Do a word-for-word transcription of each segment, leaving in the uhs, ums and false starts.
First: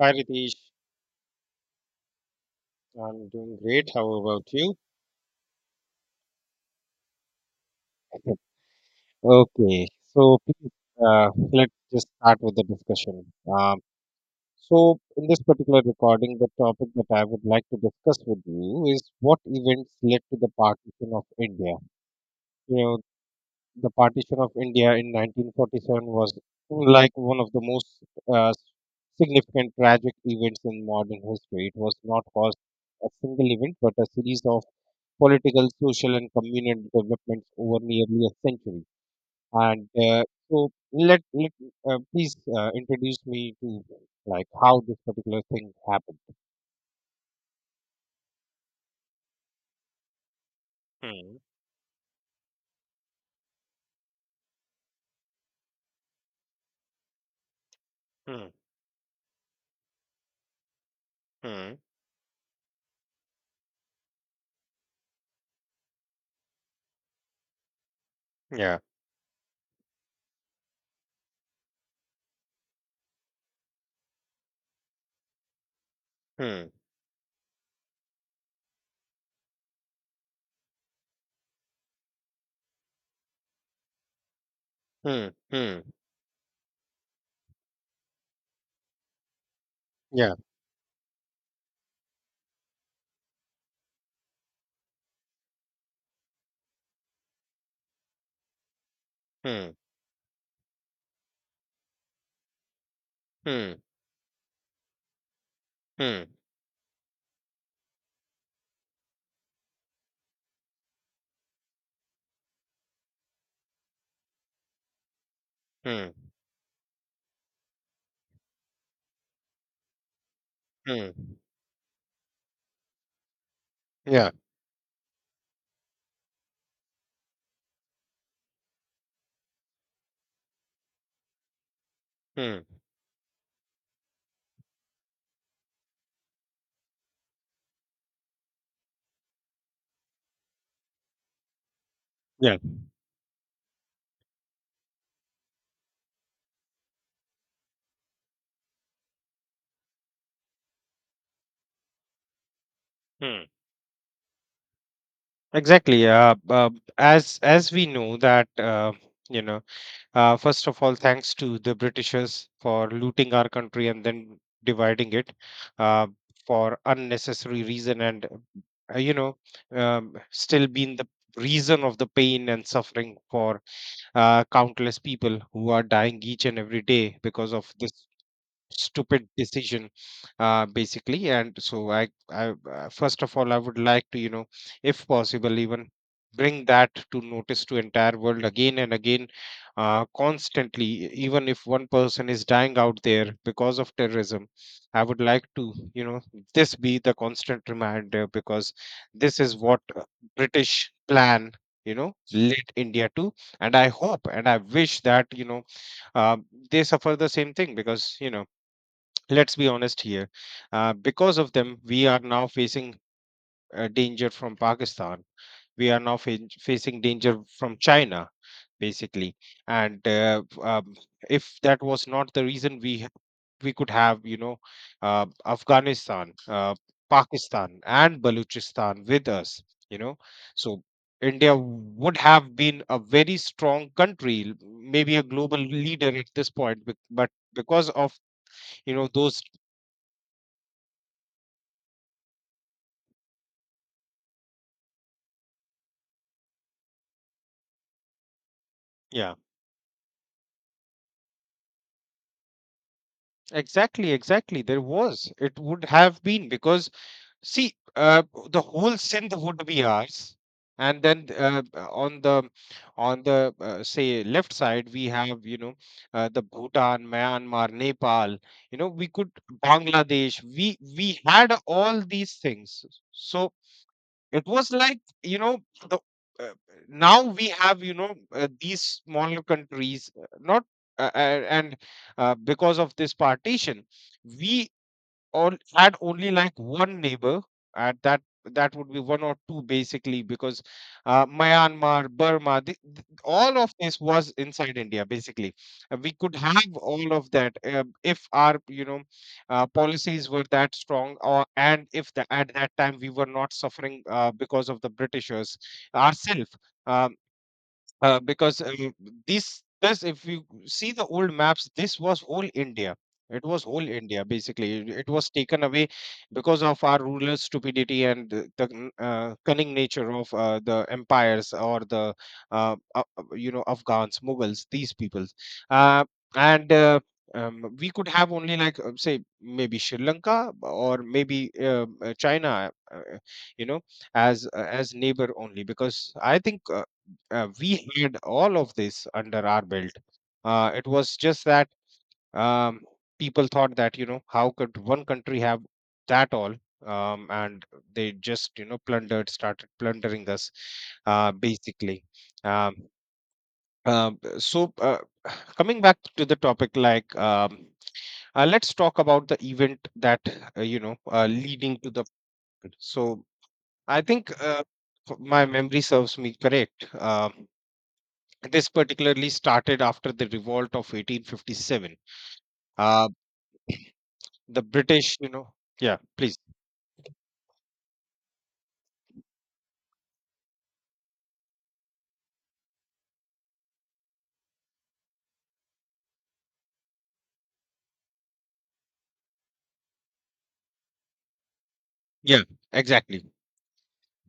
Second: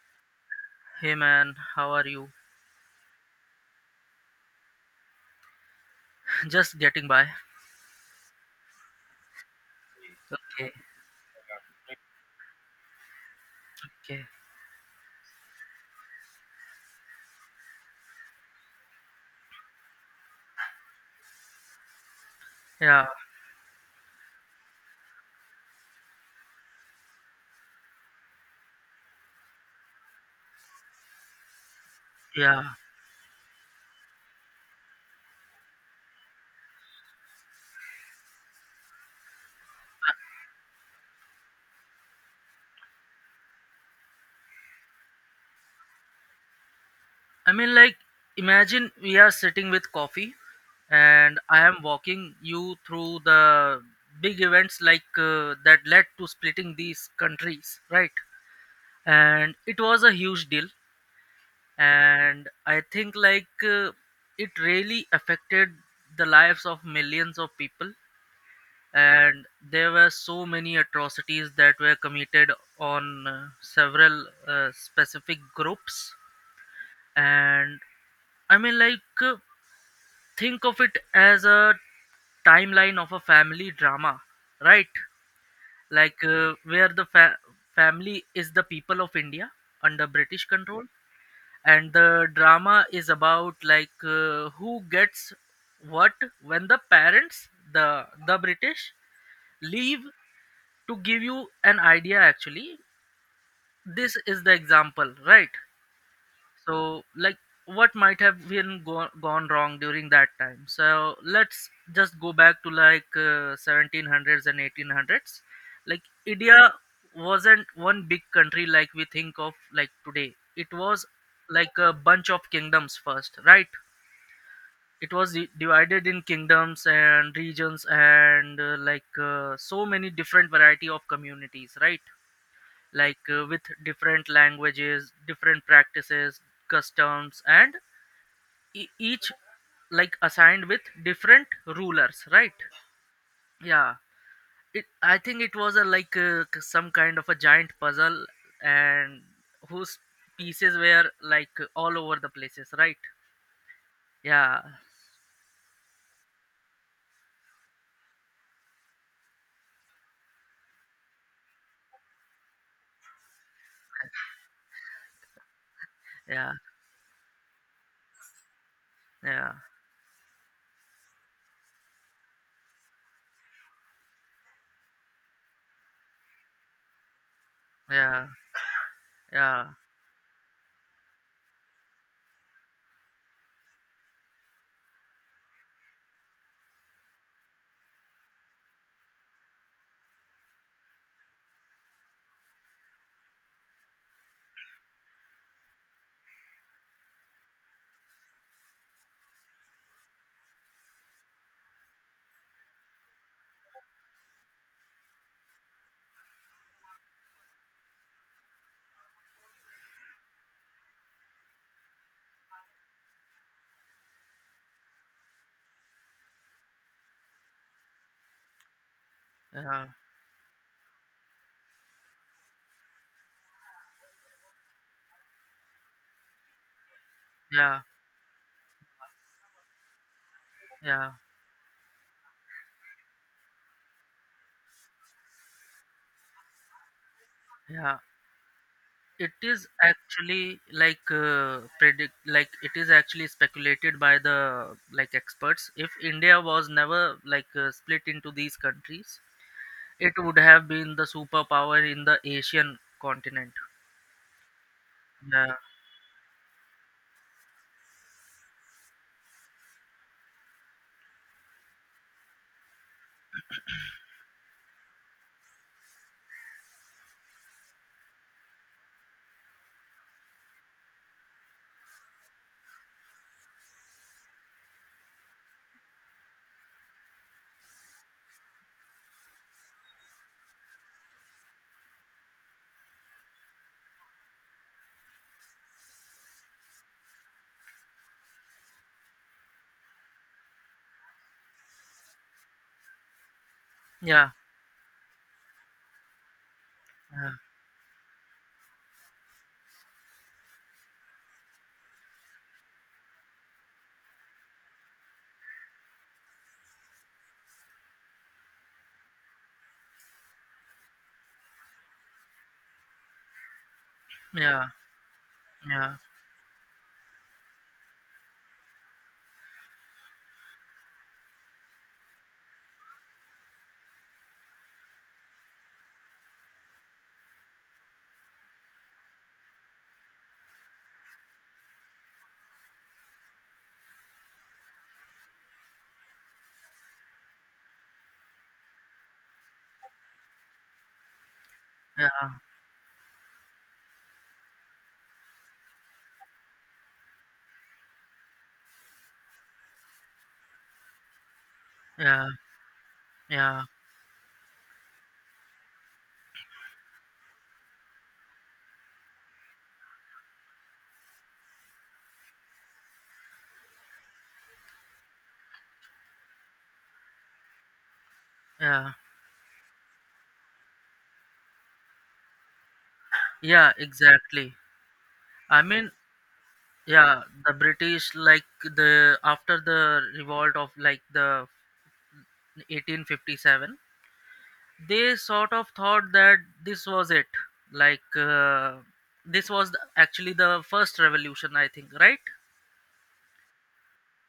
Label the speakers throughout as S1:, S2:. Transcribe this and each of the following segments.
S1: Hi Ritesh,
S2: Hey man, how are you?
S1: I'm doing great. How about you?
S2: Just getting by.
S1: Okay, so
S2: Okay,
S1: please, uh, let's just start with the discussion. Um,
S2: okay.
S1: so, in this particular recording, the topic that I would like to discuss with you is what events led to the partition of India. You know,
S2: Yeah,
S1: the partition of India in nineteen forty-seven was like one of the most uh, significant tragic events in modern history. It was not caused
S2: yeah.
S1: a single event, but a series of political, social, and communal developments over nearly a century. And uh, so, let let uh, please uh, introduce me to like how this particular thing happened.
S2: I mean, like, imagine we are sitting with coffee
S1: Hmm.
S2: and I am walking you through the big events like uh, that led to splitting these countries, right?
S1: Hmm.
S2: And it was a huge deal.
S1: Hmm.
S2: And I think, like, uh, it really affected the lives of millions of people,
S1: Yeah.
S2: and there were so many atrocities that were committed on uh, several uh, specific groups.
S1: Hmm.
S2: And I mean, like, uh, think of it as a timeline of a family drama, right?
S1: Hmm. Hmm.
S2: Like, uh, where the fa- family is the people of India under
S1: Yeah.
S2: British control, and the drama is about, like, uh, who gets what when the parents, the the British,
S1: Hmm.
S2: leave. To give you an idea, actually,
S1: Hmm.
S2: this is the example, right?
S1: Hmm.
S2: So, like, what might have been go- gone wrong during that time. So let's just go back to, like, uh, seventeen hundreds and eighteen hundreds. Like,
S1: Hmm.
S2: India wasn't one big country like we think of like today. It was
S1: Hmm.
S2: like a bunch of kingdoms first, right?
S1: Yeah.
S2: It was di- divided in kingdoms and regions and, uh, like, uh, so many different variety of communities, right?
S1: Hmm.
S2: Like, uh, with different languages, different practices, customs, and e- each like assigned with different rulers, right?
S1: Yeah.
S2: Yeah. It i think it was a, like uh, k- some kind of a giant puzzle, and whose pieces were, like, all over the places, right?
S1: Hmm.
S2: Yeah.
S1: Exactly. Uh, uh, as as we know that, uh, you know Uh, first of all, thanks to the Britishers for looting our country and then dividing it, uh,
S2: Yeah.
S1: for unnecessary reason, and, uh, you know,
S2: Yeah.
S1: um, still being the reason of the pain and suffering for uh, countless people who are dying each and every day because of this
S2: Yeah.
S1: stupid
S2: Yeah.
S1: decision, uh, basically. And so i i uh, first of all, I would like to, you know if possible, even bring that to notice to entire world again and again, uh, constantly. E, even if one person is dying out there because of terrorism, I would like to, you know this be the constant reminder, because this is what, uh, British plan, you know led India to. And I hope and I wish that, you know uh, they suffer the same thing, because, you know let's be honest here. Uh, because of them, we are now facing uh, danger from Pakistan. We are now fa- facing danger from China, basically.
S2: Yeah.
S1: And uh, um, if that was not the reason, we ha- we could have, you know uh, Afghanistan, uh, Pakistan
S2: Yeah.
S1: and Baluchistan with us, you know. So
S2: Yeah.
S1: India would have been a very strong country, l- maybe a global leader at this point, bec- but because
S2: Yeah.
S1: of, you know,
S2: It
S1: those...
S2: is actually, like, uh, predict like it is actually speculated by the, like, experts, if India was never, like, uh, split into these countries,
S1: Yeah.
S2: it would have been the superpower in the Asian continent.
S1: Exactly, exactly. There was.
S2: Yeah.
S1: It would have been, because, see, uh, the whole synth would be ours, and then uh, uh, on the on the uh, say, left side we have, you know uh, the Bhutan, Myanmar, Nepal. You know, we could Bangladesh. We we had all these things. So it was like, you know, the... uh, Now we have, you know uh, these smaller countries, uh, not, uh, uh, and uh, because of this partition, we all had only like one neighbor. And that that would be one or two, basically, because uh, Myanmar, Burma, the, th- all of this was
S2: Yeah.
S1: inside India, basically. Uh, we could have all of that, uh, if our, you know uh, policies were that strong, or and if the, at that time we were not suffering, uh, because of the Britishers ourselves, uh, because, um, this this, if you see the old maps, this was whole India. It was whole India,
S2: Yeah.
S1: basically. It it was taken away
S2: Yeah.
S1: because of our ruler stupidity, and the, the n- uh, cunning nature of uh, the empires, or the, uh, uh, uh, you know Afghans, Mughals, these peoples. Uh, and uh, um, We could have only like, uh, say, maybe Sri Lanka, or maybe, um, uh, China, uh, you know, as uh, as neighbor. Only because I think, uh, uh, we had all of this under our belt. Uh, it was just that,
S2: Yeah.
S1: um, people thought that, you know, how could one country have that all, um, and they just, you know, plundered, started plundering us, uh,
S2: Yeah.
S1: basically.
S2: Yeah.
S1: Um,
S2: Yeah.
S1: um, so uh, Coming back to the topic, like, um, uh, let's talk about the event that, uh, you know uh, leading to the... So I think, uh, f- my memory serves me correct. Um This
S2: Yeah.
S1: particularly started after the revolt of eighteen fifty-seven. Uh,
S2: Yeah. Exactly.
S1: the British, you know...
S2: I mean,
S1: Yeah, please.
S2: yeah, the British, like, the after the revolt of, like, the eighteen fifty-seven, they sort of thought that this was it. Like, uh, this was the- actually the first revolution, I think, right?
S1: Yeah, exactly.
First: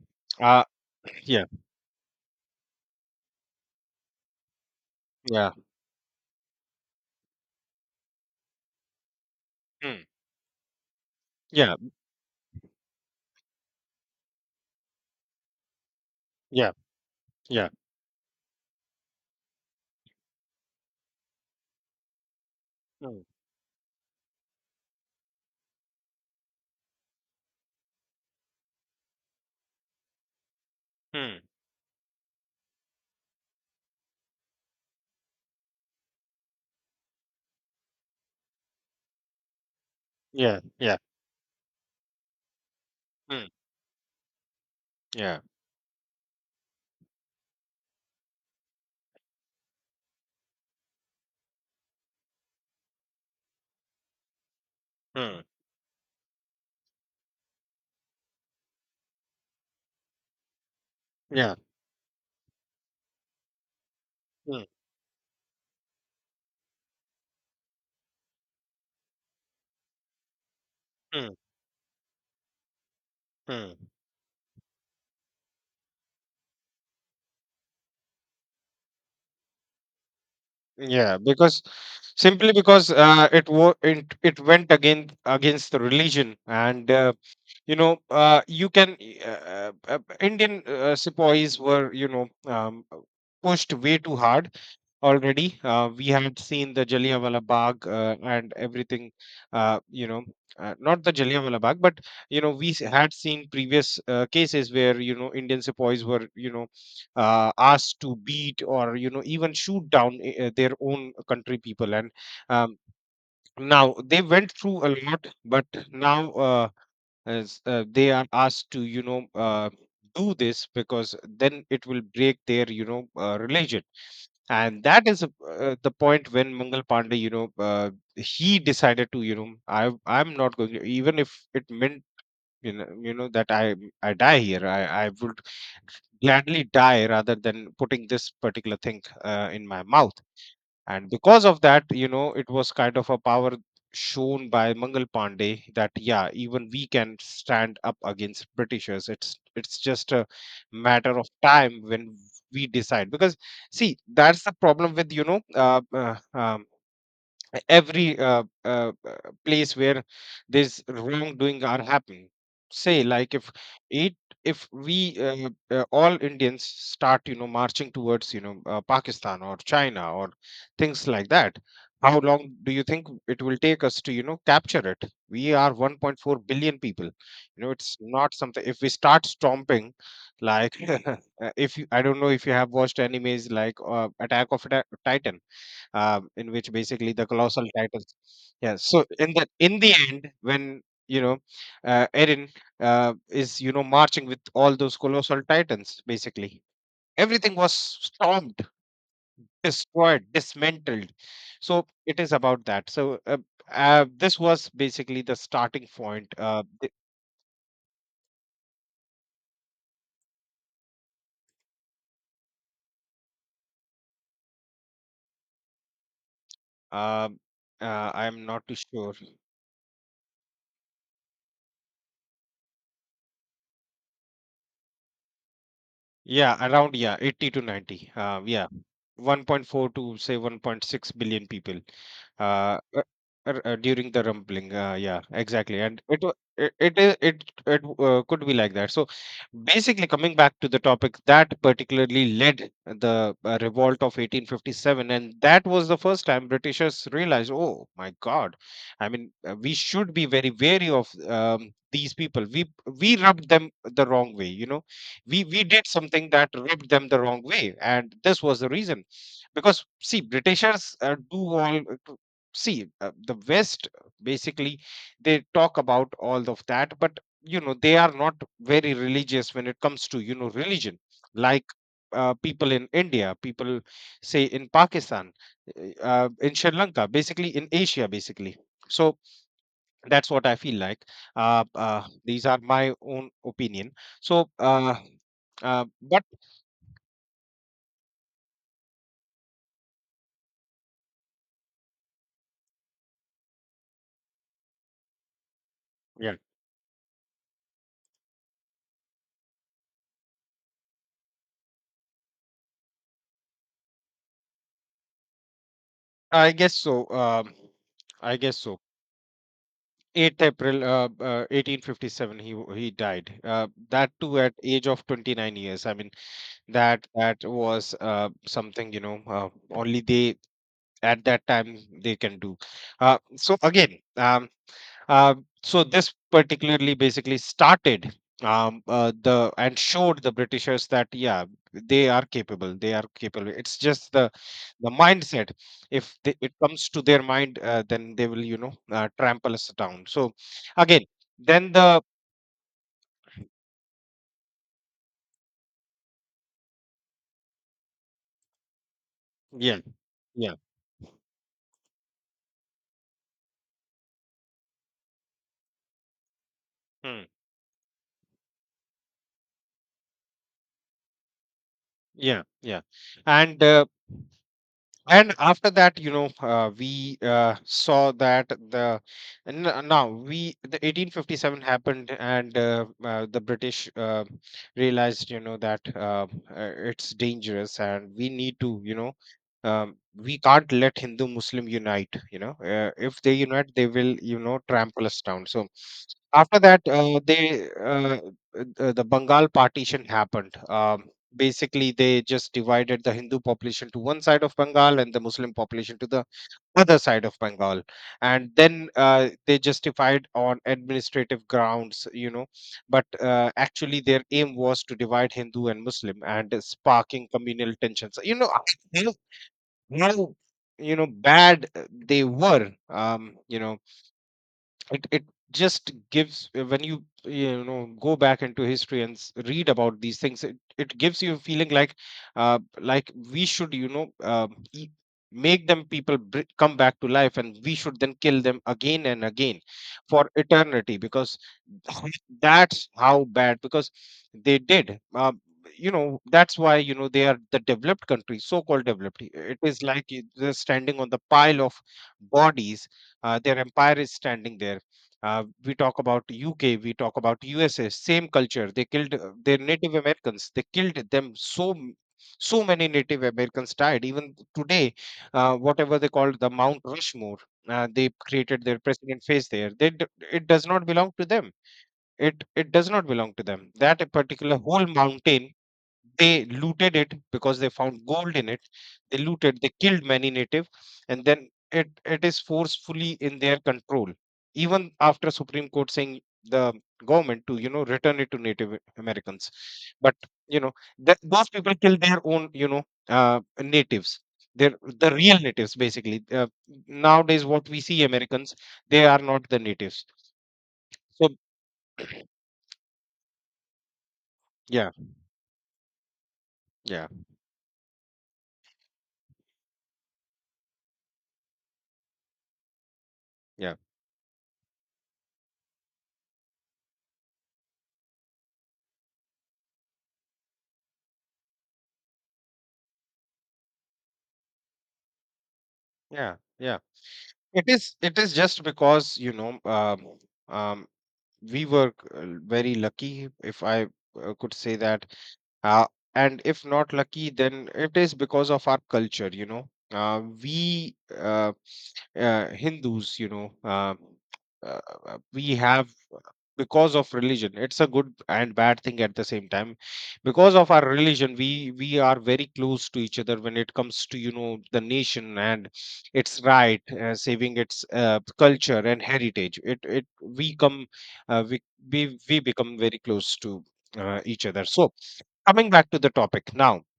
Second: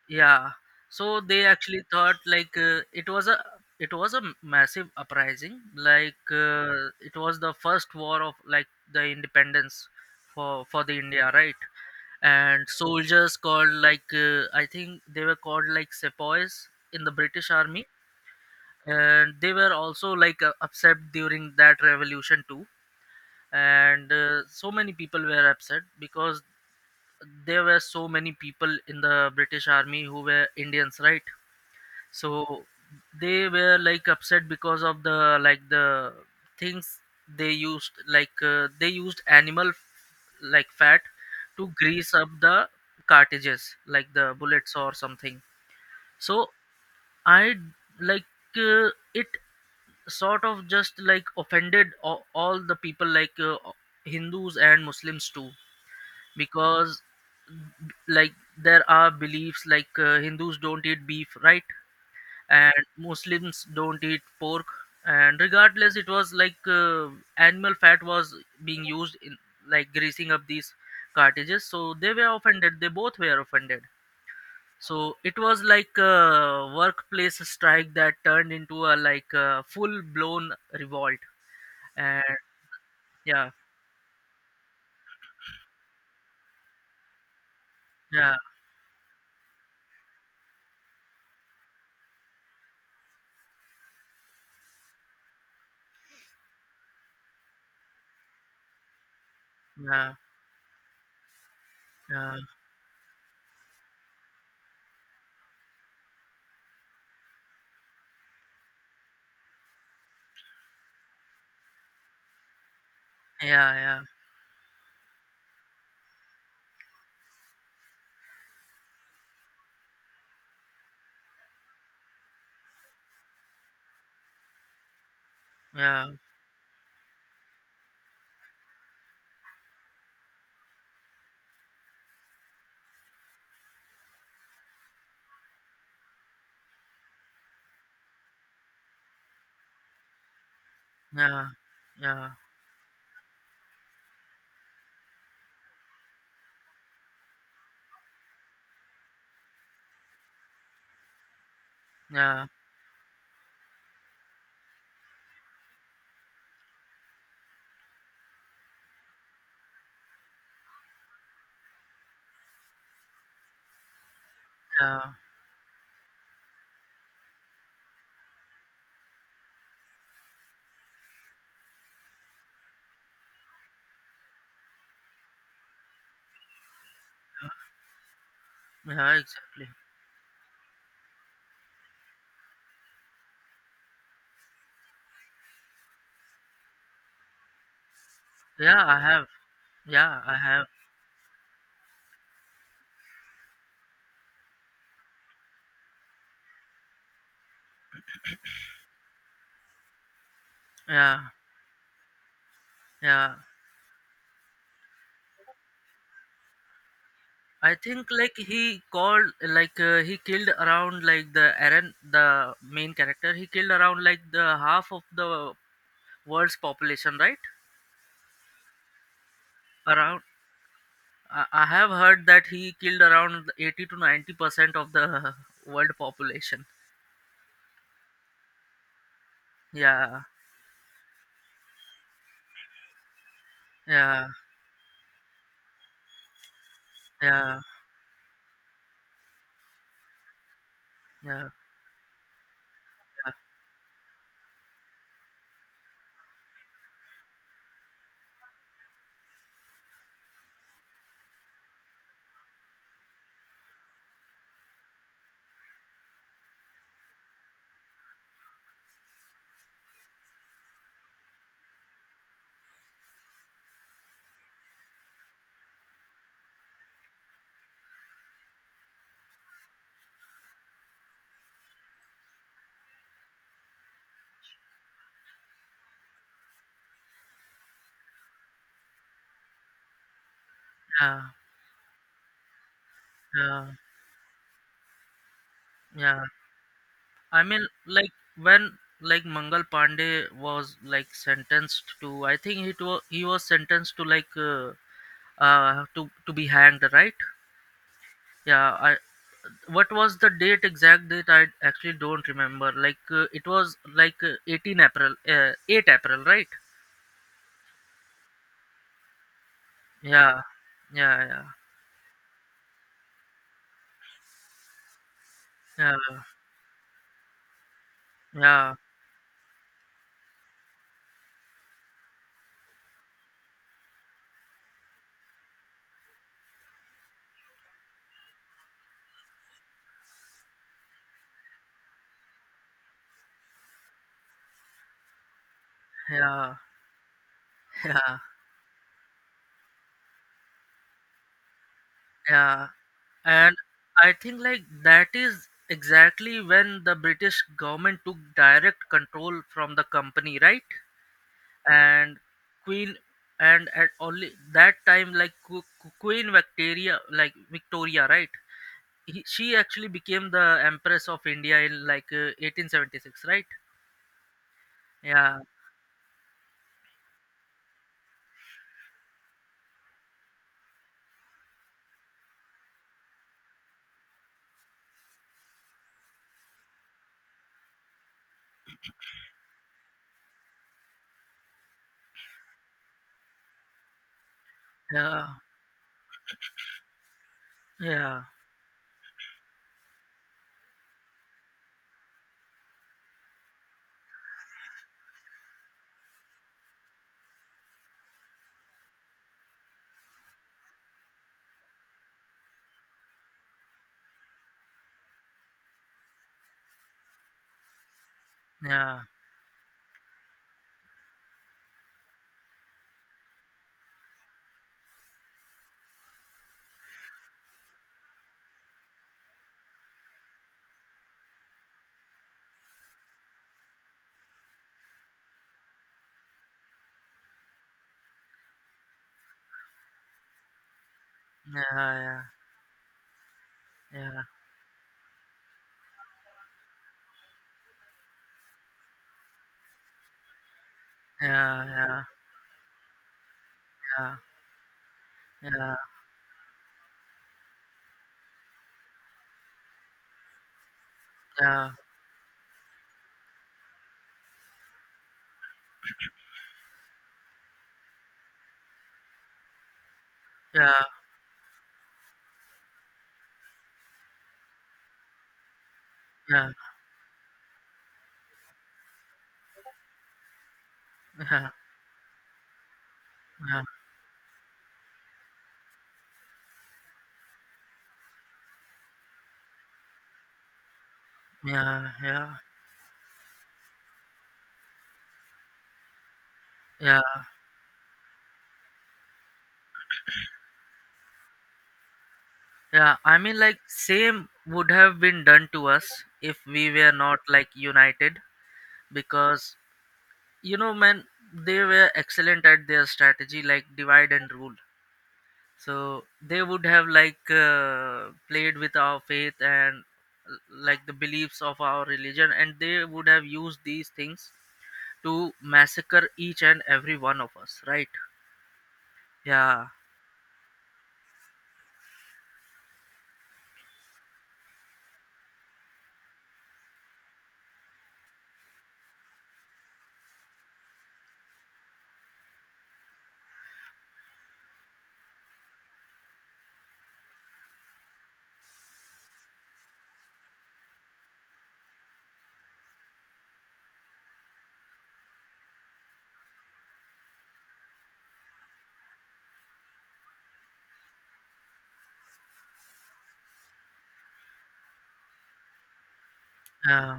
S2: Yeah.
S1: Uh,
S2: So
S1: yeah,
S2: they actually thought, like, uh, it was a, it was a massive
S1: yeah,
S2: uprising, like, uh, it was the first war of, like, the independence
S1: mm,
S2: for for the India, right?
S1: yeah,
S2: And soldiers called, like, uh, I think they were called, like, sepoys
S1: yeah,
S2: in the British
S1: yeah,
S2: army. And they were also, like, uh, upset during that revolution too.
S1: mm,
S2: And uh, so many people were upset because there were so many people in the British army who were Indians, right?
S1: mm,
S2: So they were like upset because of the like the things. They used, like uh, they used animal,
S1: yeah,
S2: like,
S1: yeah,
S2: fat to grease up the
S1: mm,
S2: cartridges, like, the bullets or
S1: yeah,
S2: something. So I like uh, it sort of just like offended all, all the people, like, uh, Hindus and Muslims
S1: mm,
S2: too. Because, like, there are beliefs, like, uh, Hindus don't eat beef,
S1: yeah,
S2: right? And Muslims don't eat pork.
S1: mm,
S2: And regardless, it was, like, uh, animal fat was being used in, like, greasing up these
S1: mm,
S2: cartridges. So they were offended. They both were
S1: mm.
S2: offended. So it was like a workplace strike that turned into a, like, a full blown
S1: Yeah,
S2: revolt.
S1: because
S2: And
S1: simply because, uh, it
S2: yeah.
S1: wo- it it went again against the religion, and, uh, you know,
S2: Yeah.
S1: uh, you can, uh, uh, uh, Indian uh, sepoys were, you know um, pushed way too hard, already. Uh, we had seen the Jallianwala Bagh, uh, and everything, uh, you
S2: Yeah.
S1: know, uh, not the Jallianwala Bagh, but,
S2: Yeah.
S1: you know, we s- had seen previous uh, cases where, you know, Indian sepoys were, you know uh, asked to beat, or, you know, even shoot down uh, their own country people. And, um,
S2: Yeah.
S1: now
S2: Yeah.
S1: they went through a lot, but now. Uh, as, uh, they are asked to, you know uh, do this, because then it will break their, you know uh, religion. And that is, uh, uh, the
S2: Yeah.
S1: point when Mangal Pandey, you know uh, he decided to, you know, I I'm not going to, even if it meant, you know you know that I I die here. I I would gladly die rather than putting this particular thing, uh, in my mouth. And because
S2: Yeah.
S1: of that, you
S2: Yeah.
S1: know, it was kind of a power shown by Mangal Pandey, that yeah, even we can stand up against Britishers. It's it's just a matter of time when
S2: Yeah,
S1: we decide. Because, see, that's the problem with, you know, uh, uh, um, every uh, uh, uh, place where there's wrongdoing are happening. Say, like if it, if
S2: yeah,
S1: we, uh, uh, all Indians start, you know, marching towards, you know uh, Pakistan or China or things like that. How long do you think it will take us to, you know, capture it? We are 1.4 billion people. You know, it's not something if we
S2: yeah,
S1: start
S2: exactly.
S1: stomping, like uh, if you, I don't know if you have watched animes like, uh, attack of titan, um, in which basically the colossal titles. Yeah.
S2: Yeah, I
S1: So
S2: have.
S1: in the in the
S2: Yeah,
S1: end,
S2: I have.
S1: when, you know, uh, Eren uh, is, you know, marching with all those colossal titans. Basically, everything was stormed, destroyed, dismantled.
S2: Yeah,
S1: So it is about that. So
S2: yeah.
S1: uh, uh, this was basically the starting point. Uh, th-
S2: I think, like, he called like uh, he killed around, like, the Aaron, the main character. He killed around, like, the half of the world's population,
S1: uh,
S2: right?
S1: uh, I'm not too sure.
S2: Around. I I have heard that he killed around eighty to ninety percent of the world
S1: Yeah,
S2: population.
S1: around yeah, eighty to ninety. Uh, yeah, one point four to
S2: Yeah,
S1: say one point six billion people. uh, uh, r- uh, During the
S2: yeah,
S1: rumbling, uh, yeah, exactly. And it wa- it it I- it,
S2: yeah,
S1: it uh, could be like that. So basically, coming back to the topic
S2: yeah,
S1: that particularly led the, uh, revolt of eighteen fifty-seven, and that was the first time Britishers realized, oh my god, I mean, uh, we should be very wary of, um, these people. We we rubbed them the wrong way, you know, we we did something that rubbed them the wrong way. And this was the reason, because, see, Britishers uh, do all, uh, see, uh, the West, uh, basically, they talk about all of that, but you know, they are not very religious when it comes to, you know, religion. Like, uh, people in India, people, say, in Pakistan, uh, uh, in Sri Lanka, basically in Asia, basically. So that's what I feel like.
S2: yeah, yeah,
S1: Uh, uh, these are my own
S2: yeah,
S1: opinion. So uh, uh, but
S2: yeah. I mean, like, when, like, Mangal Pandey was, like, sentenced to, I think it was he was sentenced to, like, uh, uh to to
S1: yeah,
S2: be hanged, right? Yeah. I what was the date, exact date? I actually don't remember. Like, uh, it was, like, uh, eighteenth April, uh, eighth April, right?
S1: I guess so. um, I guess so.
S2: Yeah.
S1: eighth April, uh,
S2: Yeah. Yeah.
S1: uh, eighteen fifty-seven, he w- he died, uh, that too, at age of twenty-nine years, I mean,
S2: Yeah.
S1: that that was, uh,
S2: Yeah.
S1: something, you know, uh, only they, at that time, they can do. Uh, so again, um, uh, so this particularly basically started, um, uh, the... and showed the Britishers that yeah, they are capable, they are capable. It's just the the mindset. If they, it
S2: Yeah.
S1: comes to their mind, uh, then
S2: Yeah.
S1: they will, you know, uh, trample us down. So, again, then the...
S2: Yeah. And I think, like, that is exactly when the British government took direct control from
S1: Yeah,
S2: the company,
S1: yeah,
S2: right? And Queen and at only that time, like, Qu- Qu- Queen Victoria,
S1: hmm,
S2: like, Victoria, right? He, she actually became the Empress of India in, like, uh,
S1: yeah, yeah.
S2: eighteen seventy-six, right?
S1: And uh, and
S2: Yeah.
S1: after that, you know, uh, we, uh, saw that the, and n- uh, now we, the eighteen fifty-seven happened, and, uh, uh, the British, uh, realized, you know, that, uh, uh, it's dangerous and we need to, you know um, we can't let Hindu Muslim unite, you know, uh, if they unite, they will, you know, trample us
S2: Yeah.
S1: down. So after that, uh, they, uh,
S2: Yeah.
S1: uh, the Bengal partition happened. Um basically, they just divided the Hindu population to one side of Bengal and the Muslim population to the other side of Bengal, and then, uh, they justified on administrative grounds, you know. But uh, actually their aim was to divide Hindu and Muslim, and, uh, sparking communal tensions. You know how, how, you know, bad, uh, they were. um, you know it it just gives, uh, when you you know go back into history and, s- read about these things, it, it gives you a feeling like, uh like we should, you know, um, e- make them people, br- come back to life, and we should then kill them again and again for eternity, because
S2: Yeah.
S1: that's how bad, because
S2: Yeah.
S1: they did. Uh, you know, that's why, you know, they are the developed countries, so-called developed. It is like it- they're standing on the pile of
S2: Yeah.
S1: bodies. Uh, their empire is
S2: Yeah.
S1: standing there. Uh, we
S2: Yeah.
S1: talk about U K, we talk about U S A, same culture. They killed uh, their Native Americans. They killed them
S2: Yeah.
S1: so m- so many Native Americans died. Even today, uh, whatever they called the Mount Rushmore, uh, they created their president face there. They d- it
S2: Yeah.
S1: does
S2: Yeah.
S1: not belong to them, it it does not belong to them. That a particular whole mountain, they
S2: Yeah. Yeah. Yeah.
S1: looted it because they found gold in it. They looted, they killed many native, and then
S2: Yeah,
S1: it it is forcefully in their
S2: yeah,
S1: control, even after Supreme Court saying the government to, you know, return it to Native Americans. But, you know, that those people
S2: yeah.
S1: kill their
S2: Yeah.
S1: own, you know, uh, natives. They're the real natives, basically. Uh,
S2: Yeah,
S1: nowadays what we see, Americans, they are not the natives. So
S2: yeah. I mean, like, same would
S1: yeah,
S2: have been done to us if we were
S1: yeah,
S2: not, like, united, because, you know, man, they were excellent at their strategy, like
S1: yeah.
S2: divide and rule. So they would have, like, uh, played with our faith and, uh, like, the beliefs of our religion, and they would have used these things to massacre
S1: Yeah,
S2: each and
S1: yeah.
S2: every one of us,
S1: It
S2: right?
S1: is. It is just because, you know,
S2: Yeah,
S1: um, um, we were uh, very lucky, if I uh, could say that. Uh, and if not lucky, then it is because of our culture. You know, uh, we uh, uh, Hindus, you know, uh, uh, uh, we have, because of religion, it's a good and bad thing at the same time. Because of our religion, we we are very close to each other when it comes to, you know, the nation and its right, uh, saving its uh, culture and heritage. It it we come, uh, we, we we become very close to uh, each other. So coming back to the topic now,
S2: yeah,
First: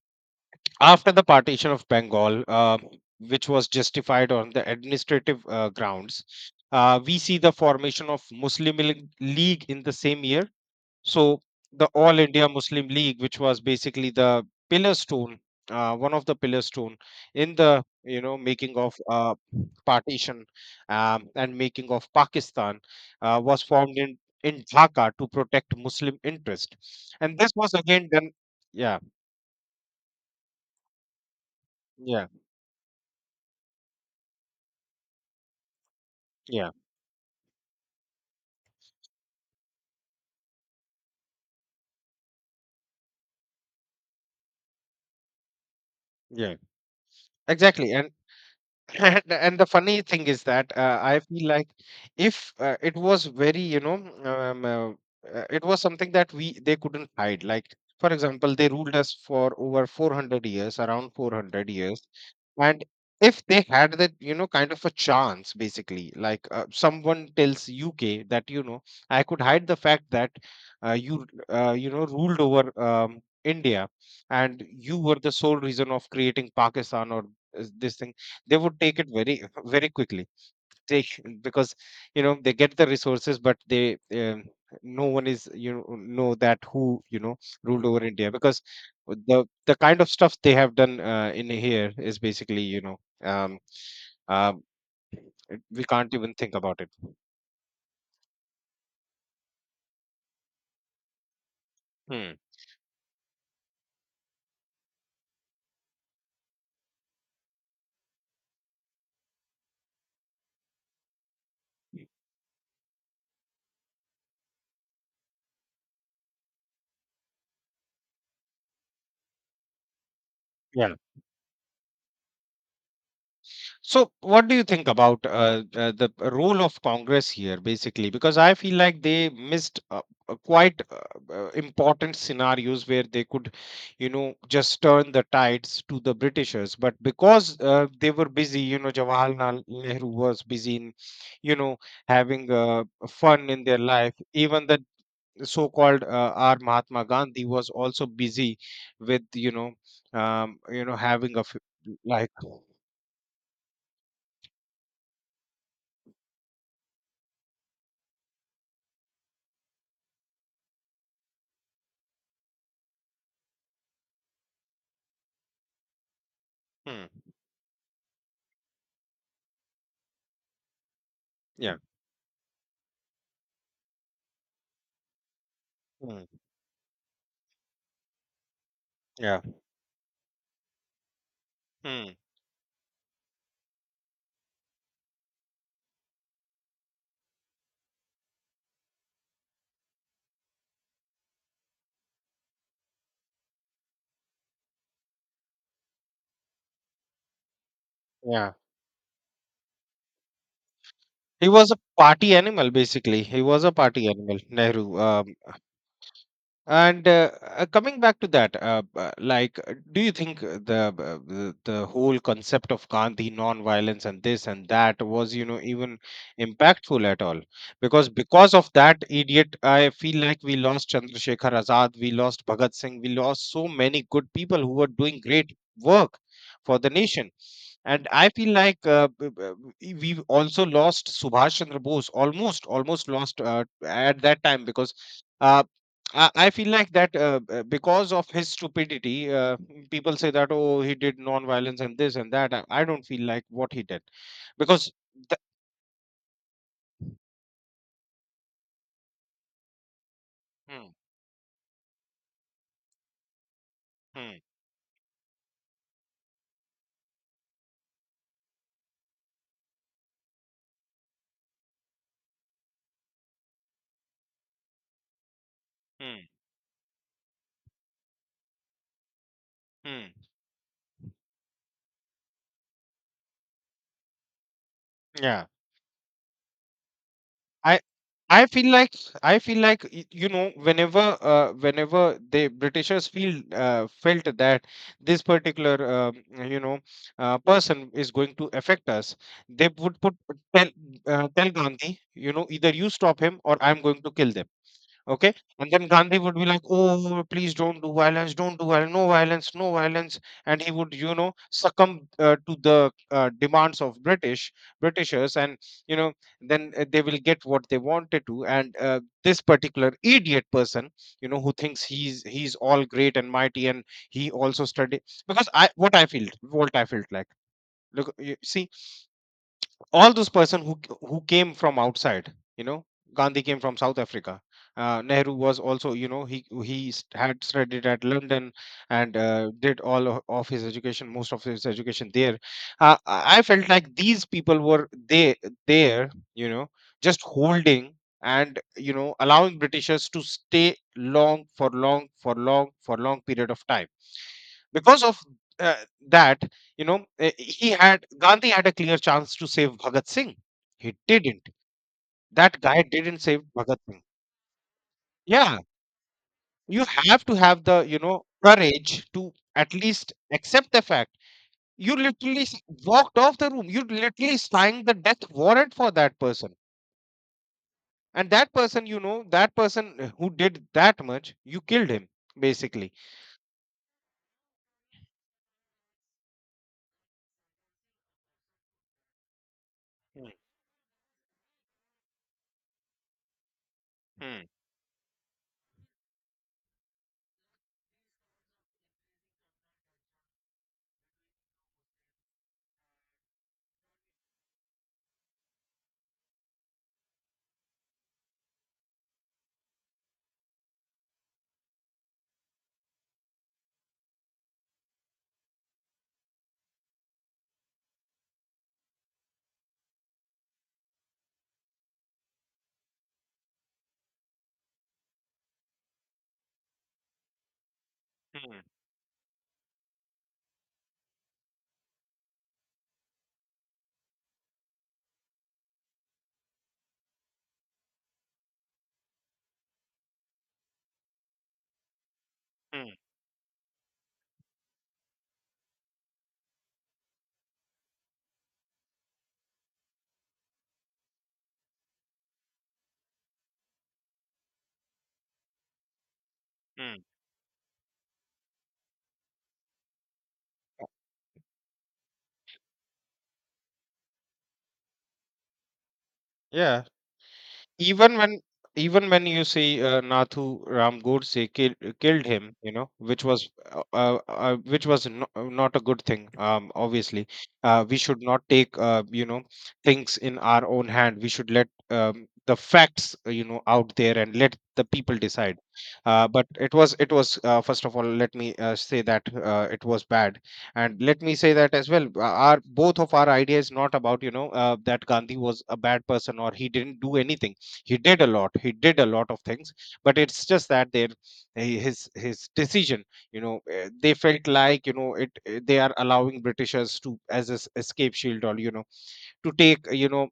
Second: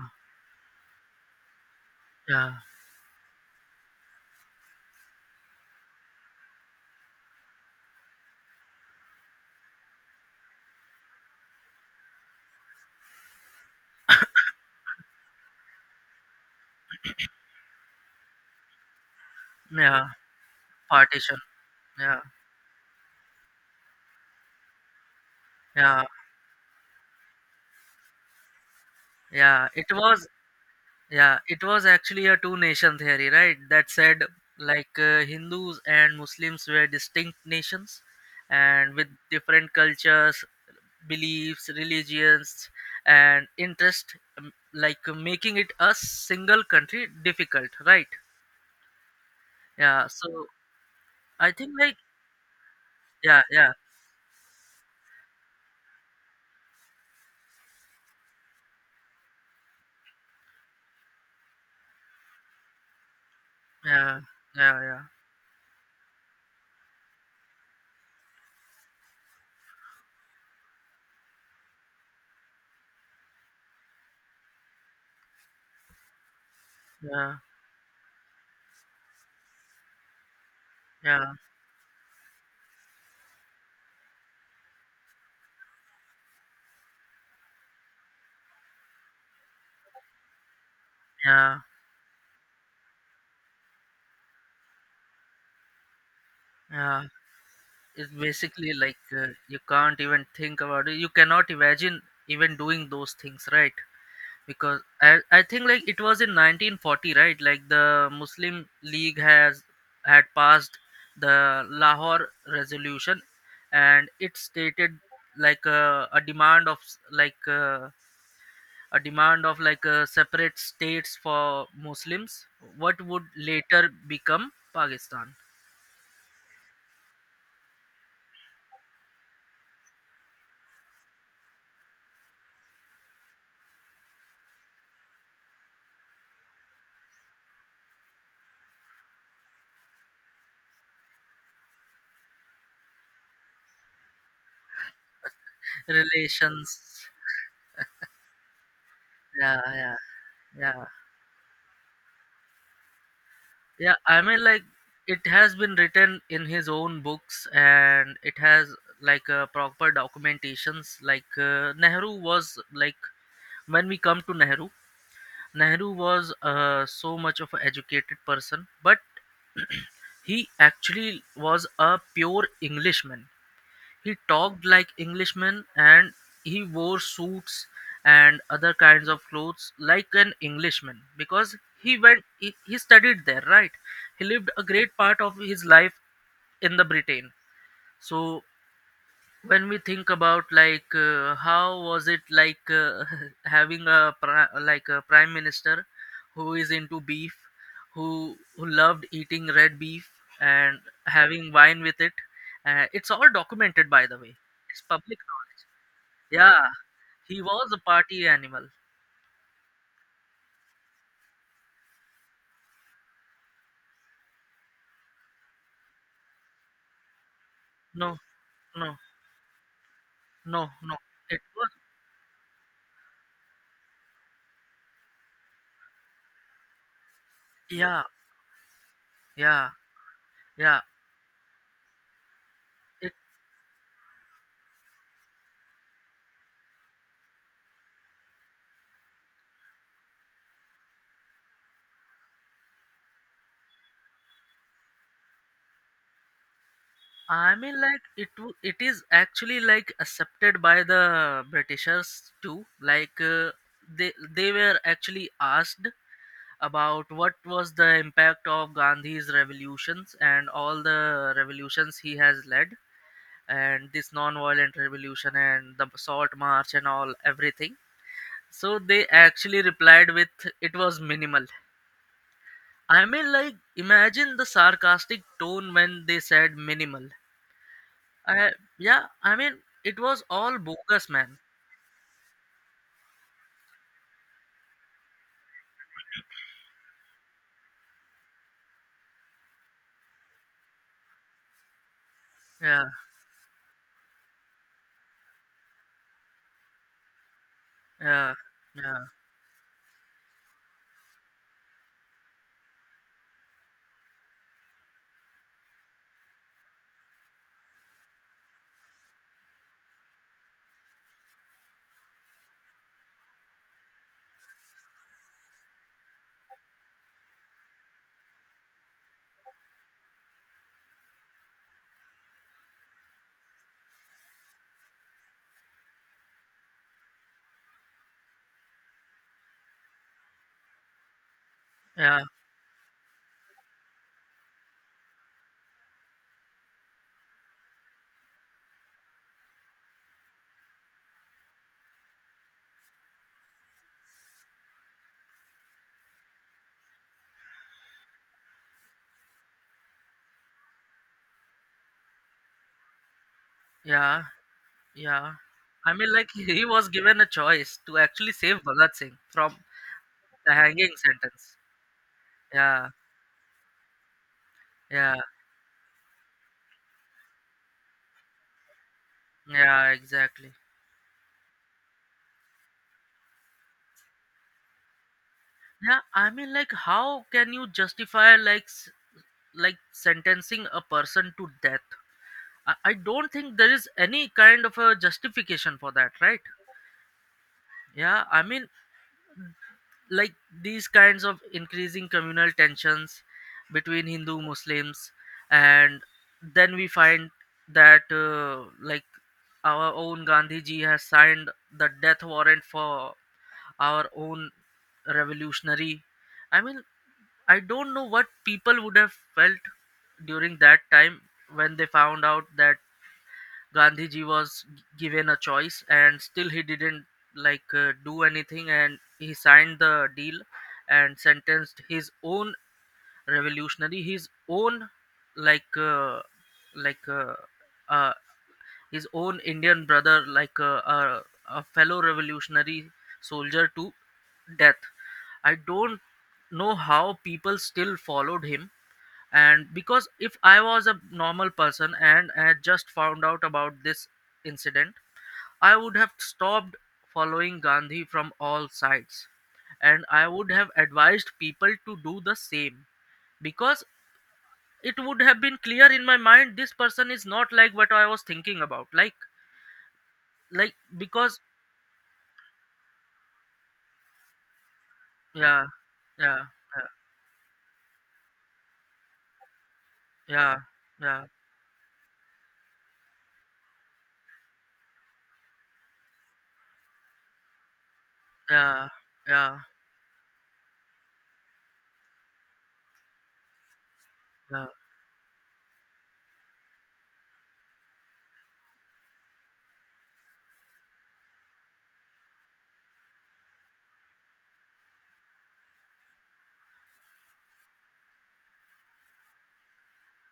S1: after the partition of Bengal,
S2: yeah,
S1: uh, which was justified on the administrative uh, grounds, uh, we see the formation of Muslim League League in the same year. So the All India Muslim League, which was basically the pillar stone, uh, one of the pillar stone in the, you know, making of uh,
S2: yeah.
S1: partition, um,
S2: Partition.
S1: and making of
S2: Yeah,
S1: Pakistan, uh, was formed in in Dhaka to protect
S2: yeah,
S1: Muslim interest, and this was again done. Yeah,
S2: yeah. It was Yeah, it was actually
S1: yeah,
S2: a two nation theory, right? That said, like, uh, Hindus and Muslims
S1: yeah,
S2: were distinct nations and with different cultures, beliefs, religions, and interest, um, like, uh, making it a
S1: yeah,
S2: single country difficult,
S1: exactly. And
S2: right?
S1: And, and the funny
S2: Yeah,
S1: thing is
S2: so
S1: that, uh, I feel
S2: I
S1: like
S2: think, like,
S1: if uh, it was
S2: yeah,
S1: very,
S2: yeah,
S1: you know, um, uh, uh, it was something that we they couldn't hide. Like, for example, they ruled us for over four hundred years, around four hundred years. And if they had that,
S2: yeah,
S1: you know, kind of a
S2: yeah,
S1: chance, basically, like, uh, someone tells U K that, you know, I could hide the fact that uh, you, uh, you know, ruled over um, India and you were the sole reason of creating Pakistan or
S2: yeah,
S1: uh, this thing, they would take it very very quickly. they
S2: yeah,
S1: sh-
S2: yeah,
S1: because, you know, they get the resources, but they, um, no one is, you know know that who, you know, ruled over India, because the the kind of stuff they have done uh, in
S2: yeah,
S1: here is basically, you know, um, um, we can't even think about it.
S2: yeah. It's basically, like, uh, you can't even think about it. You cannot imagine
S1: Hmm.
S2: even doing those things, right? Because I, I think, like, it was in nineteen forty, right? Like, the Muslim League has had passed the Lahore resolution, and it stated, like, uh, a demand of s- like uh, a demand of, like, uh, separate
S1: Yeah.
S2: states for Muslims, what would later
S1: So, what
S2: become
S1: do you think about
S2: Pakistan.
S1: uh, uh, the role of Congress here, basically? Because I feel like they missed uh, uh, quite uh, uh, important scenarios where they could, you know, just turn the tides to the Britishers. But because uh, they were busy, you know, Jawaharlal Nehru was busy in, you know, having uh, fun in their life. Even the so-called uh, R.
S2: Relations.
S1: Mahatma Gandhi was also busy with, you
S2: Yeah,
S1: know,
S2: yeah,
S1: um,
S2: yeah.
S1: you know, having a f- like,
S2: Yeah, I mean, like, it has been written in his own books and it has, like, uh, proper documentations. Like, uh, Nehru was, like, when we come to Nehru, Nehru was uh,
S1: hmm,
S2: so much of an educated person, but he actually was
S1: yeah.
S2: a pure Englishman. He talked like Englishman, and
S1: Mm,
S2: he wore suits and other kinds of
S1: yeah.
S2: clothes like an Englishman because he
S1: Mm,
S2: went he, he studied there, right? He lived a great part of his life in the Britain. So when we think about, like, uh, how was it, like, uh, having a pri- like a prime minister who is into beef, who
S1: yeah.
S2: who loved eating red beef and
S1: He
S2: having
S1: was a
S2: wine with it,
S1: party animal,
S2: uh, it's
S1: basically.
S2: all
S1: He was a
S2: documented, by
S1: party
S2: the way,
S1: animal,
S2: it's
S1: Nehru.
S2: public
S1: Um,
S2: knowledge. Yeah,
S1: And uh,
S2: he
S1: uh,
S2: was a
S1: coming back
S2: party
S1: to that,
S2: animal.
S1: uh, uh, like, uh, do you think uh, the uh, the the whole concept of Gandhi, non-violence, and this and that was, you know, even impactful at all? Because
S2: No,
S1: because of
S2: no,
S1: that idiot, I feel like we
S2: no,
S1: lost
S2: no, it
S1: Chandrasekhar
S2: was,
S1: Azad, we lost Bhagat Singh, we lost so many good people who were doing great work for the nation.
S2: yeah,
S1: And I feel like uh, b- b-
S2: yeah,
S1: we we also
S2: yeah,
S1: lost Subhash Chandra Bose, almost almost
S2: it.
S1: lost uh, at that time because. uh, I, I feel like that uh, uh, because of his stupidity, uh, people say that, oh, he did non-violence and this and that. I, I don't feel like what he did because the,
S2: I mean, like it. w- it is actually, like, accepted by
S1: hmm,
S2: the Britishers too. Like, uh, they
S1: hmm,
S2: they were actually asked about what was the impact of Gandhi's revolutions and all the revolutions he has led, and this non-violent revolution and the
S1: hmm,
S2: salt march and all everything. So they actually replied
S1: hmm.
S2: with it was minimal. I mean, like, imagine the sarcastic
S1: Yeah,
S2: tone when they said minimal.
S1: I I
S2: I
S1: feel like,
S2: yeah, I
S1: I feel
S2: mean,
S1: like
S2: it
S1: y-
S2: was
S1: you know,
S2: all
S1: whenever
S2: bogus, man.
S1: uh, whenever the Britishers feel uh, felt that this particular, um, you know, uh, person is going to affect us, they would put tell uh, tell Gandhi, you know, either
S2: Yeah,
S1: you stop him or I'm going to kill them. Okay. And then Gandhi would be like, oh, please don't do
S2: yeah,
S1: violence, don't do violence,
S2: yeah,
S1: no violence, no violence. And he would, you know, succumb uh, to the uh, demands of British, Britishers. And, you know, then uh, they will get what they wanted to. And uh, this particular idiot person, you know, who thinks he's he's all great and mighty, and he also studied because I what I felt, what I felt like. Look, you see, all those person who who came from outside, you know, Gandhi came from South Africa. Uh, nehru was also, you know, he he s- had studied at London and uh, did all o- of his education, most of his education
S2: yeah,
S1: there. uh, i I felt like these people were they there you know, just holding and, you know, allowing Britishers to stay long, for long, for long, for long period of time because of, uh, that you know, uh, he had, Gandhi had a clear chance to save Bhagat Singh. He didn't. That guy didn't save Bhagat Singh.
S2: yeah, yeah.
S1: Yeah.
S2: I mean, like, he he
S1: You
S2: was given
S1: have
S2: a
S1: to have
S2: choice
S1: the,
S2: to
S1: you know,
S2: actually save Bhagat
S1: courage
S2: Singh
S1: to
S2: from
S1: at least
S2: the
S1: accept the
S2: hanging
S1: fact.
S2: sentence.
S1: you literally s-
S2: Yeah,
S1: walked off the room, you literally signed the
S2: yeah,
S1: death warrant for that person. And that person, you know, that
S2: yeah,
S1: person uh, who
S2: exactly.
S1: did that much, you killed him basically.
S2: Yeah, I mean, like, how can you justify like s- like
S1: Hmm,
S2: sentencing a person to death? I, I don't think there is any
S1: hmm,
S2: kind of a justification for that, right? Yeah, I mean, like, these kinds of increasing communal tensions between Hindu Muslims, and then we find that, uh, like, our own Gandhi ji has signed the death warrant for our own revolutionary. I mean, I don't know what people would have felt during that time when they found out that Gandhiji was given a choice, and still he didn't, like, uh, do
S1: hmm,
S2: anything, and he signed the deal and sentenced his own revolutionary, his own, like uh, like uh, uh, his own Indian brother, like, uh, uh, a fellow revolutionary
S1: hmm,
S2: soldier, to death. I don't know how people still followed him, and because if I was a normal person and I had just found out about this incident, I would have stopped
S1: hmm.
S2: following Gandhi from all sides, and I would have advised people to do the same, because it would have been clear in my mind this
S1: Yeah,
S2: person is not like what I
S1: even
S2: was
S1: when,
S2: thinking about,
S1: even
S2: like.
S1: when you say, uh, Nathu
S2: Like
S1: Ram
S2: because
S1: Godse kill, killed him, you know, which was uh, uh, uh, which was no, uh,
S2: Yeah,
S1: not a good thing.
S2: yeah,
S1: Um, obviously, uh, we should not take uh, you know, things in
S2: yeah,
S1: our own hand.
S2: yeah,
S1: We should let, um, the facts, uh, you know, out there, and let the people decide. Uh, but it was it was uh, First of all, let me uh,
S2: yeah,
S1: say that
S2: yeah,
S1: uh, it was bad, and let me say that as well. uh, Our, both of our ideas not about, you know,
S2: yeah,
S1: uh, that Gandhi was a bad person or he didn't do anything. He did a lot he did a lot of things, but it's just that their eh, his his decision, you know, eh, they felt like, you know, it eh, they are allowing Britishers to as a s- escape shield, or you know, to take, you know,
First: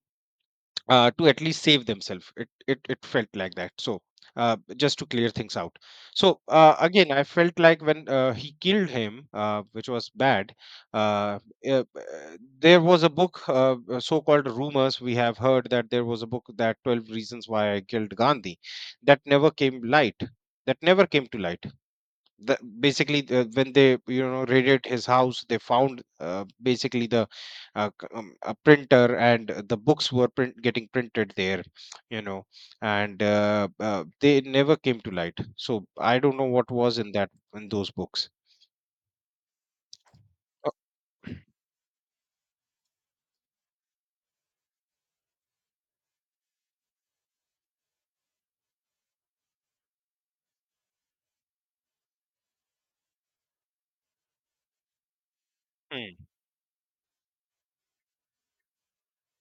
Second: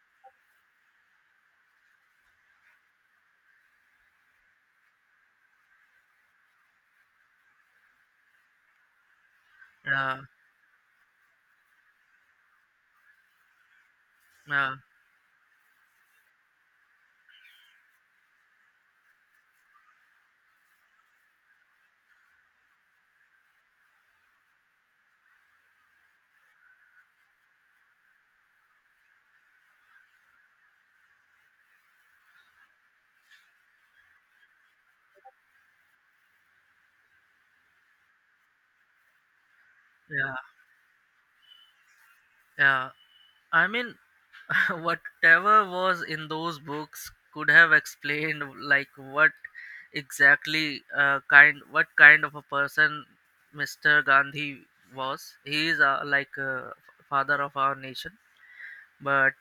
S1: uh, to at least save themselves. It, it it felt like that. So uh, just to clear things out. So uh, again, I felt like when uh, he killed him, uh, which was
S2: yeah,
S1: bad. Uh, uh, uh, there was a book, uh, uh, so-called,
S2: yeah,
S1: rumors we have heard that there was a book that twelve Reasons Why I Killed Gandhi, that never came light. That never came to light. the, basically uh, when they, you know, raided his house, they found, uh, basically the, uh, c- um, a printer, and the books were print, getting printed there, you know. And uh, uh, they never came to light, so I don't know what was in that, in those books.
S2: yeah,
S1: Uh,
S2: yeah. I mean, whatever was in those books could have explained, like, what exactly, uh, kind what kind of a person Mister Gandhi was. He is, uh,
S1: hmm,
S2: like, uh, father of our nation, but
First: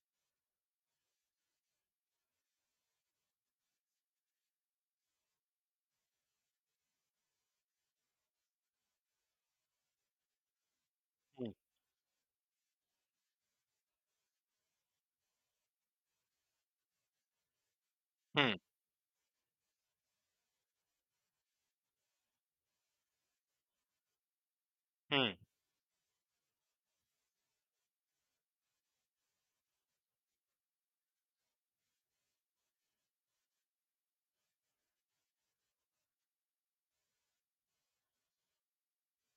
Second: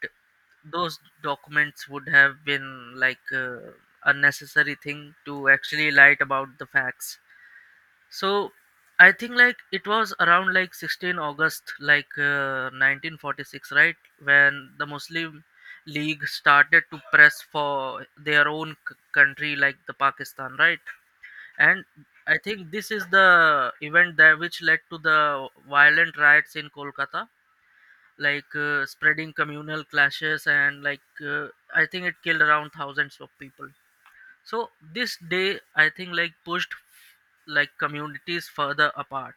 S2: those documents would have been, like, uh, unnecessary thing to actually light about the facts. So I think, like, it was around, like, 16
S1: hmm,
S2: August like, uh, nineteen forty-six, right? When the Muslim League started to press for their
S1: hmm,
S2: own c- country, like, the Pakistan, right? And I think this is the event that which led to
S1: hmm.
S2: the violent riots in Kolkata, like, uh, spreading communal clashes and, like, uh, I think it killed around thousands of people. So this day I think like pushed, like, communities further apart.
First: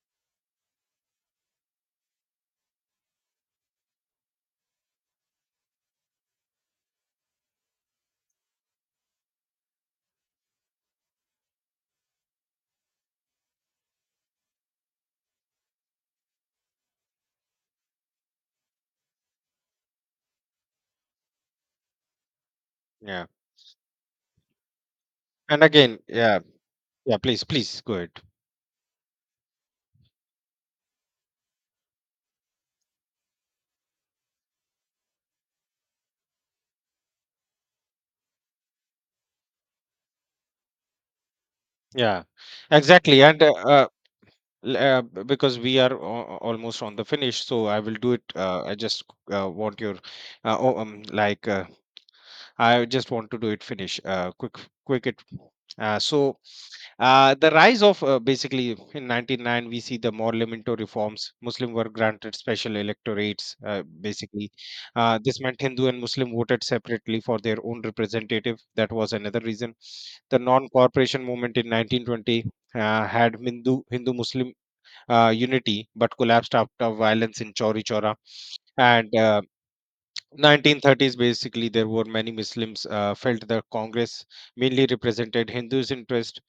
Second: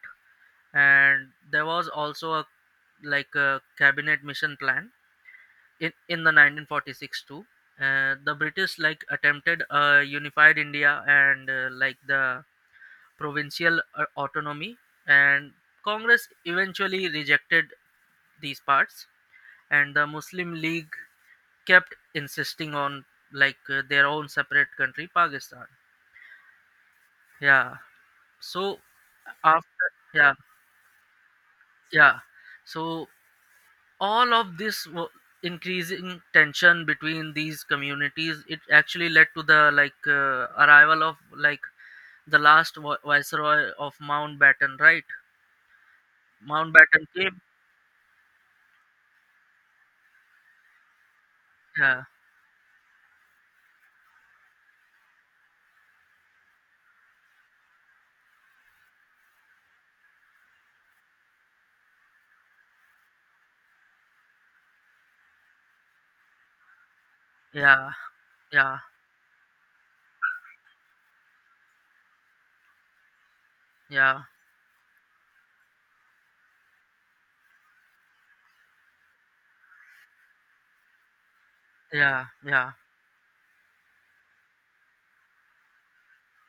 S2: And there was also a, like, a cabinet mission plan in, in the nineteen forty-six too. Uh, the British like attempted a unified India, and, uh, like, the provincial, uh, autonomy, and Congress eventually rejected these parts, and the Muslim League kept insisting on,
S1: Yeah,
S2: like, uh, their own separate country,
S1: and
S2: Pakistan.
S1: again, yeah, yeah, please,
S2: Yeah,
S1: please go ahead.
S2: so, after, yeah, yeah, so all of this, wa- increasing tension between these communities, it actually led to the, like, uh, arrival of, like,
S1: Yeah,
S2: the last vo-
S1: exactly. And
S2: viceroy
S1: uh,
S2: of
S1: L-
S2: Mountbatten,
S1: uh,
S2: right?
S1: b- because we are al- almost on the
S2: Mountbatten came.
S1: finish, so I will do it, uh, I just uh, want your, uh, oh, um, like, uh,
S2: Yeah,
S1: I just want to do it finish, uh, quick, quick it uh, so uh, the rise of, uh, basically in ninety-nine we see the Morlimento reforms. Muslim were granted special electorates. Uh, basically, uh, this meant Hindu and Muslim voted separately for their own
S2: yeah,
S1: representative.
S2: yeah,
S1: That was another reason. The non-cooperation movement in nineteen twenty uh, had Hindu Hindu
S2: yeah,
S1: Muslim uh, unity but collapsed after violence in Chauri Chora. And uh, nineteen thirties, basically there were
S2: yeah,
S1: many
S2: yeah,
S1: Muslims uh, felt the Congress mainly represented Hindus interest.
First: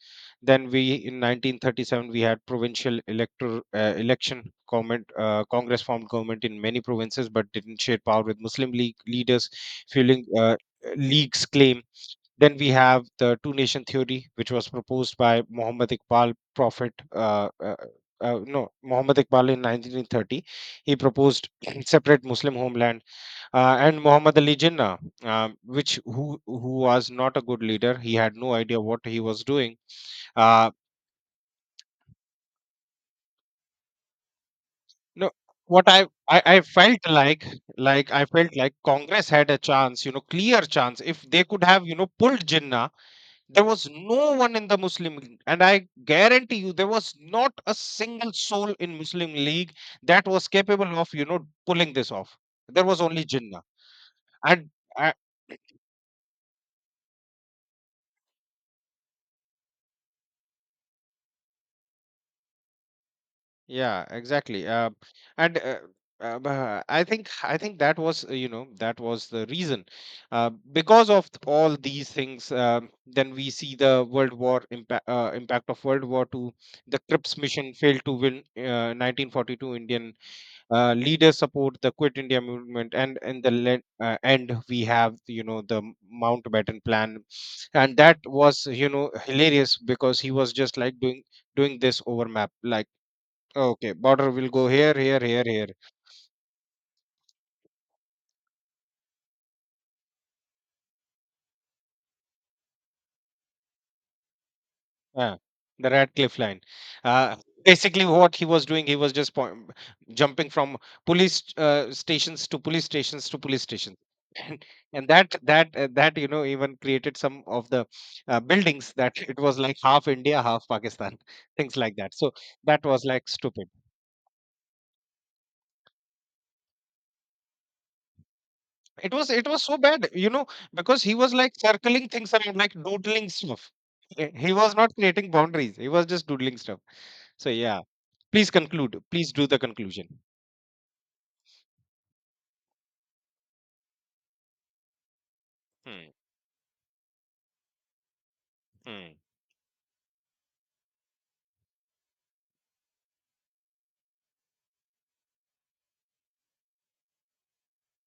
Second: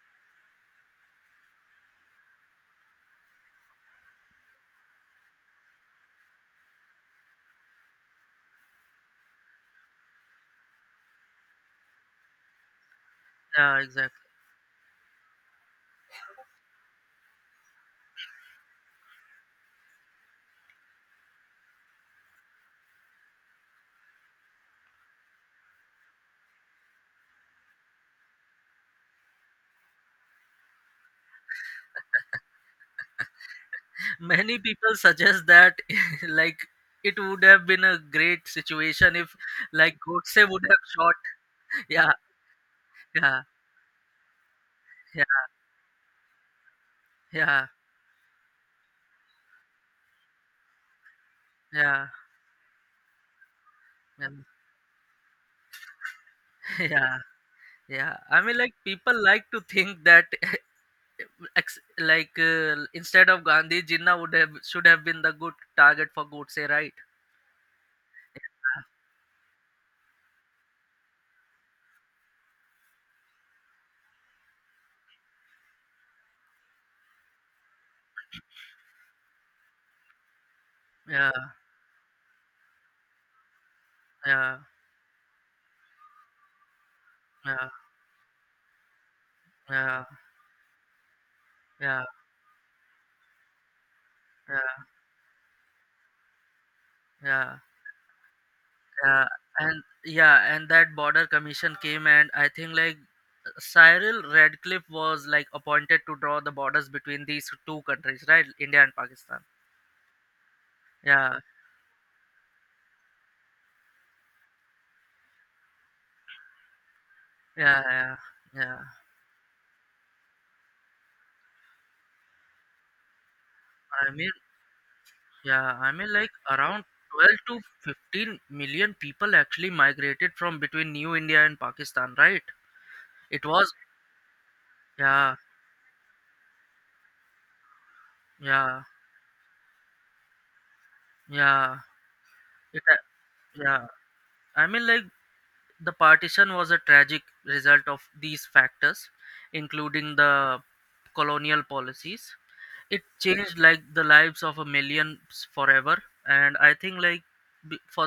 S1: Then we In nineteen thirty-seven we had provincial elector uh, election, government uh, Congress formed government in many provinces but didn't share power with Muslim League leaders, fueling uh, League's claim. Then we have the two
S2: yeah,
S1: nation
S2: exactly.
S1: theory, which was proposed by muhammad iqbal prophet uh, uh, uh, no Muhammad Iqbal in nineteen thirty. He proposed separate Muslim homeland. Uh, and Muhammad Ali Jinnah, uh, which who who was not a good leader. He had no idea what he was doing. Uh,
S2: Many people
S1: no,
S2: suggest that
S1: what I, I
S2: like,
S1: I felt
S2: it would
S1: like
S2: have been a
S1: like I
S2: great
S1: felt like
S2: situation
S1: Congress
S2: if,
S1: had a
S2: like,
S1: chance, you know,
S2: Godse
S1: clear
S2: would have
S1: chance.
S2: shot.
S1: If they could have, you know,
S2: Yeah,
S1: pulled Jinnah,
S2: yeah,
S1: there was no one in the Muslim
S2: yeah,
S1: League, and I guarantee you, there was not
S2: yeah,
S1: a single soul in Muslim League that was capable of, you know, pulling
S2: yeah,
S1: this off. There was only Jinnah,
S2: yeah,
S1: and. uh,
S2: yeah. Yeah, I mean, like, people like to think that, ex- like, uh, instead of Gandhi,
S1: Yeah,
S2: Jinnah would have
S1: exactly.
S2: should
S1: Uh,
S2: have been the good
S1: and uh,
S2: target for
S1: uh,
S2: Godse,
S1: bah-
S2: right?
S1: I think, I think that was, uh, you know, that was the reason. Uh, because of th- all these things, um, then we see the World War impact uh, impact of World War Two. The Crips mission failed to win. Uh, nineteen forty-two Indian uh,
S2: Yeah,
S1: leaders support the Quit India movement, and in the le- uh, end
S2: yeah,
S1: we have, you know, the Mountbatten Plan,
S2: yeah,
S1: and that was, you know, hilarious
S2: yeah,
S1: because he was just like doing doing this
S2: yeah,
S1: over map like, okay, border will go
S2: yeah,
S1: here, here, here, here.
S2: yeah, yeah, and yeah, and that border commission came, and I think, like, Cyril Radcliffe was
S1: Uh,
S2: like
S1: the
S2: appointed to
S1: Radcliffe
S2: draw the
S1: line.
S2: borders between
S1: Uh,
S2: these two
S1: Basically,
S2: countries,
S1: what he
S2: right?
S1: was
S2: India
S1: doing,
S2: and
S1: he was just
S2: Pakistan.
S1: point, jumping from
S2: Yeah,
S1: police uh, stations to police stations to police stations. And, and that that uh, that, you know, even created some of
S2: yeah,
S1: the
S2: yeah,
S1: uh,
S2: yeah.
S1: buildings that it was like half India, half Pakistan, things like that. So that was like stupid.
S2: I mean, yeah, I mean, like, around twelve to fifteen million
S1: It was
S2: people
S1: it was
S2: actually
S1: so bad,
S2: migrated
S1: you know,
S2: from between
S1: because he
S2: New
S1: was
S2: India
S1: like
S2: and
S1: circling
S2: Pakistan,
S1: things
S2: right?
S1: around, like doodling
S2: It
S1: stuff.
S2: was,
S1: He he was not creating
S2: yeah,
S1: boundaries. He was just doodling stuff. So yeah. Please
S2: yeah,
S1: conclude. Please do the conclusion.
S2: yeah, it, a- yeah. I mean, like, the
S1: Hmm,
S2: partition was a tragic result of these factors,
S1: hmm.
S2: including the colonial policies. It changed, like, the lives of a millions forever, and I think, like, b- for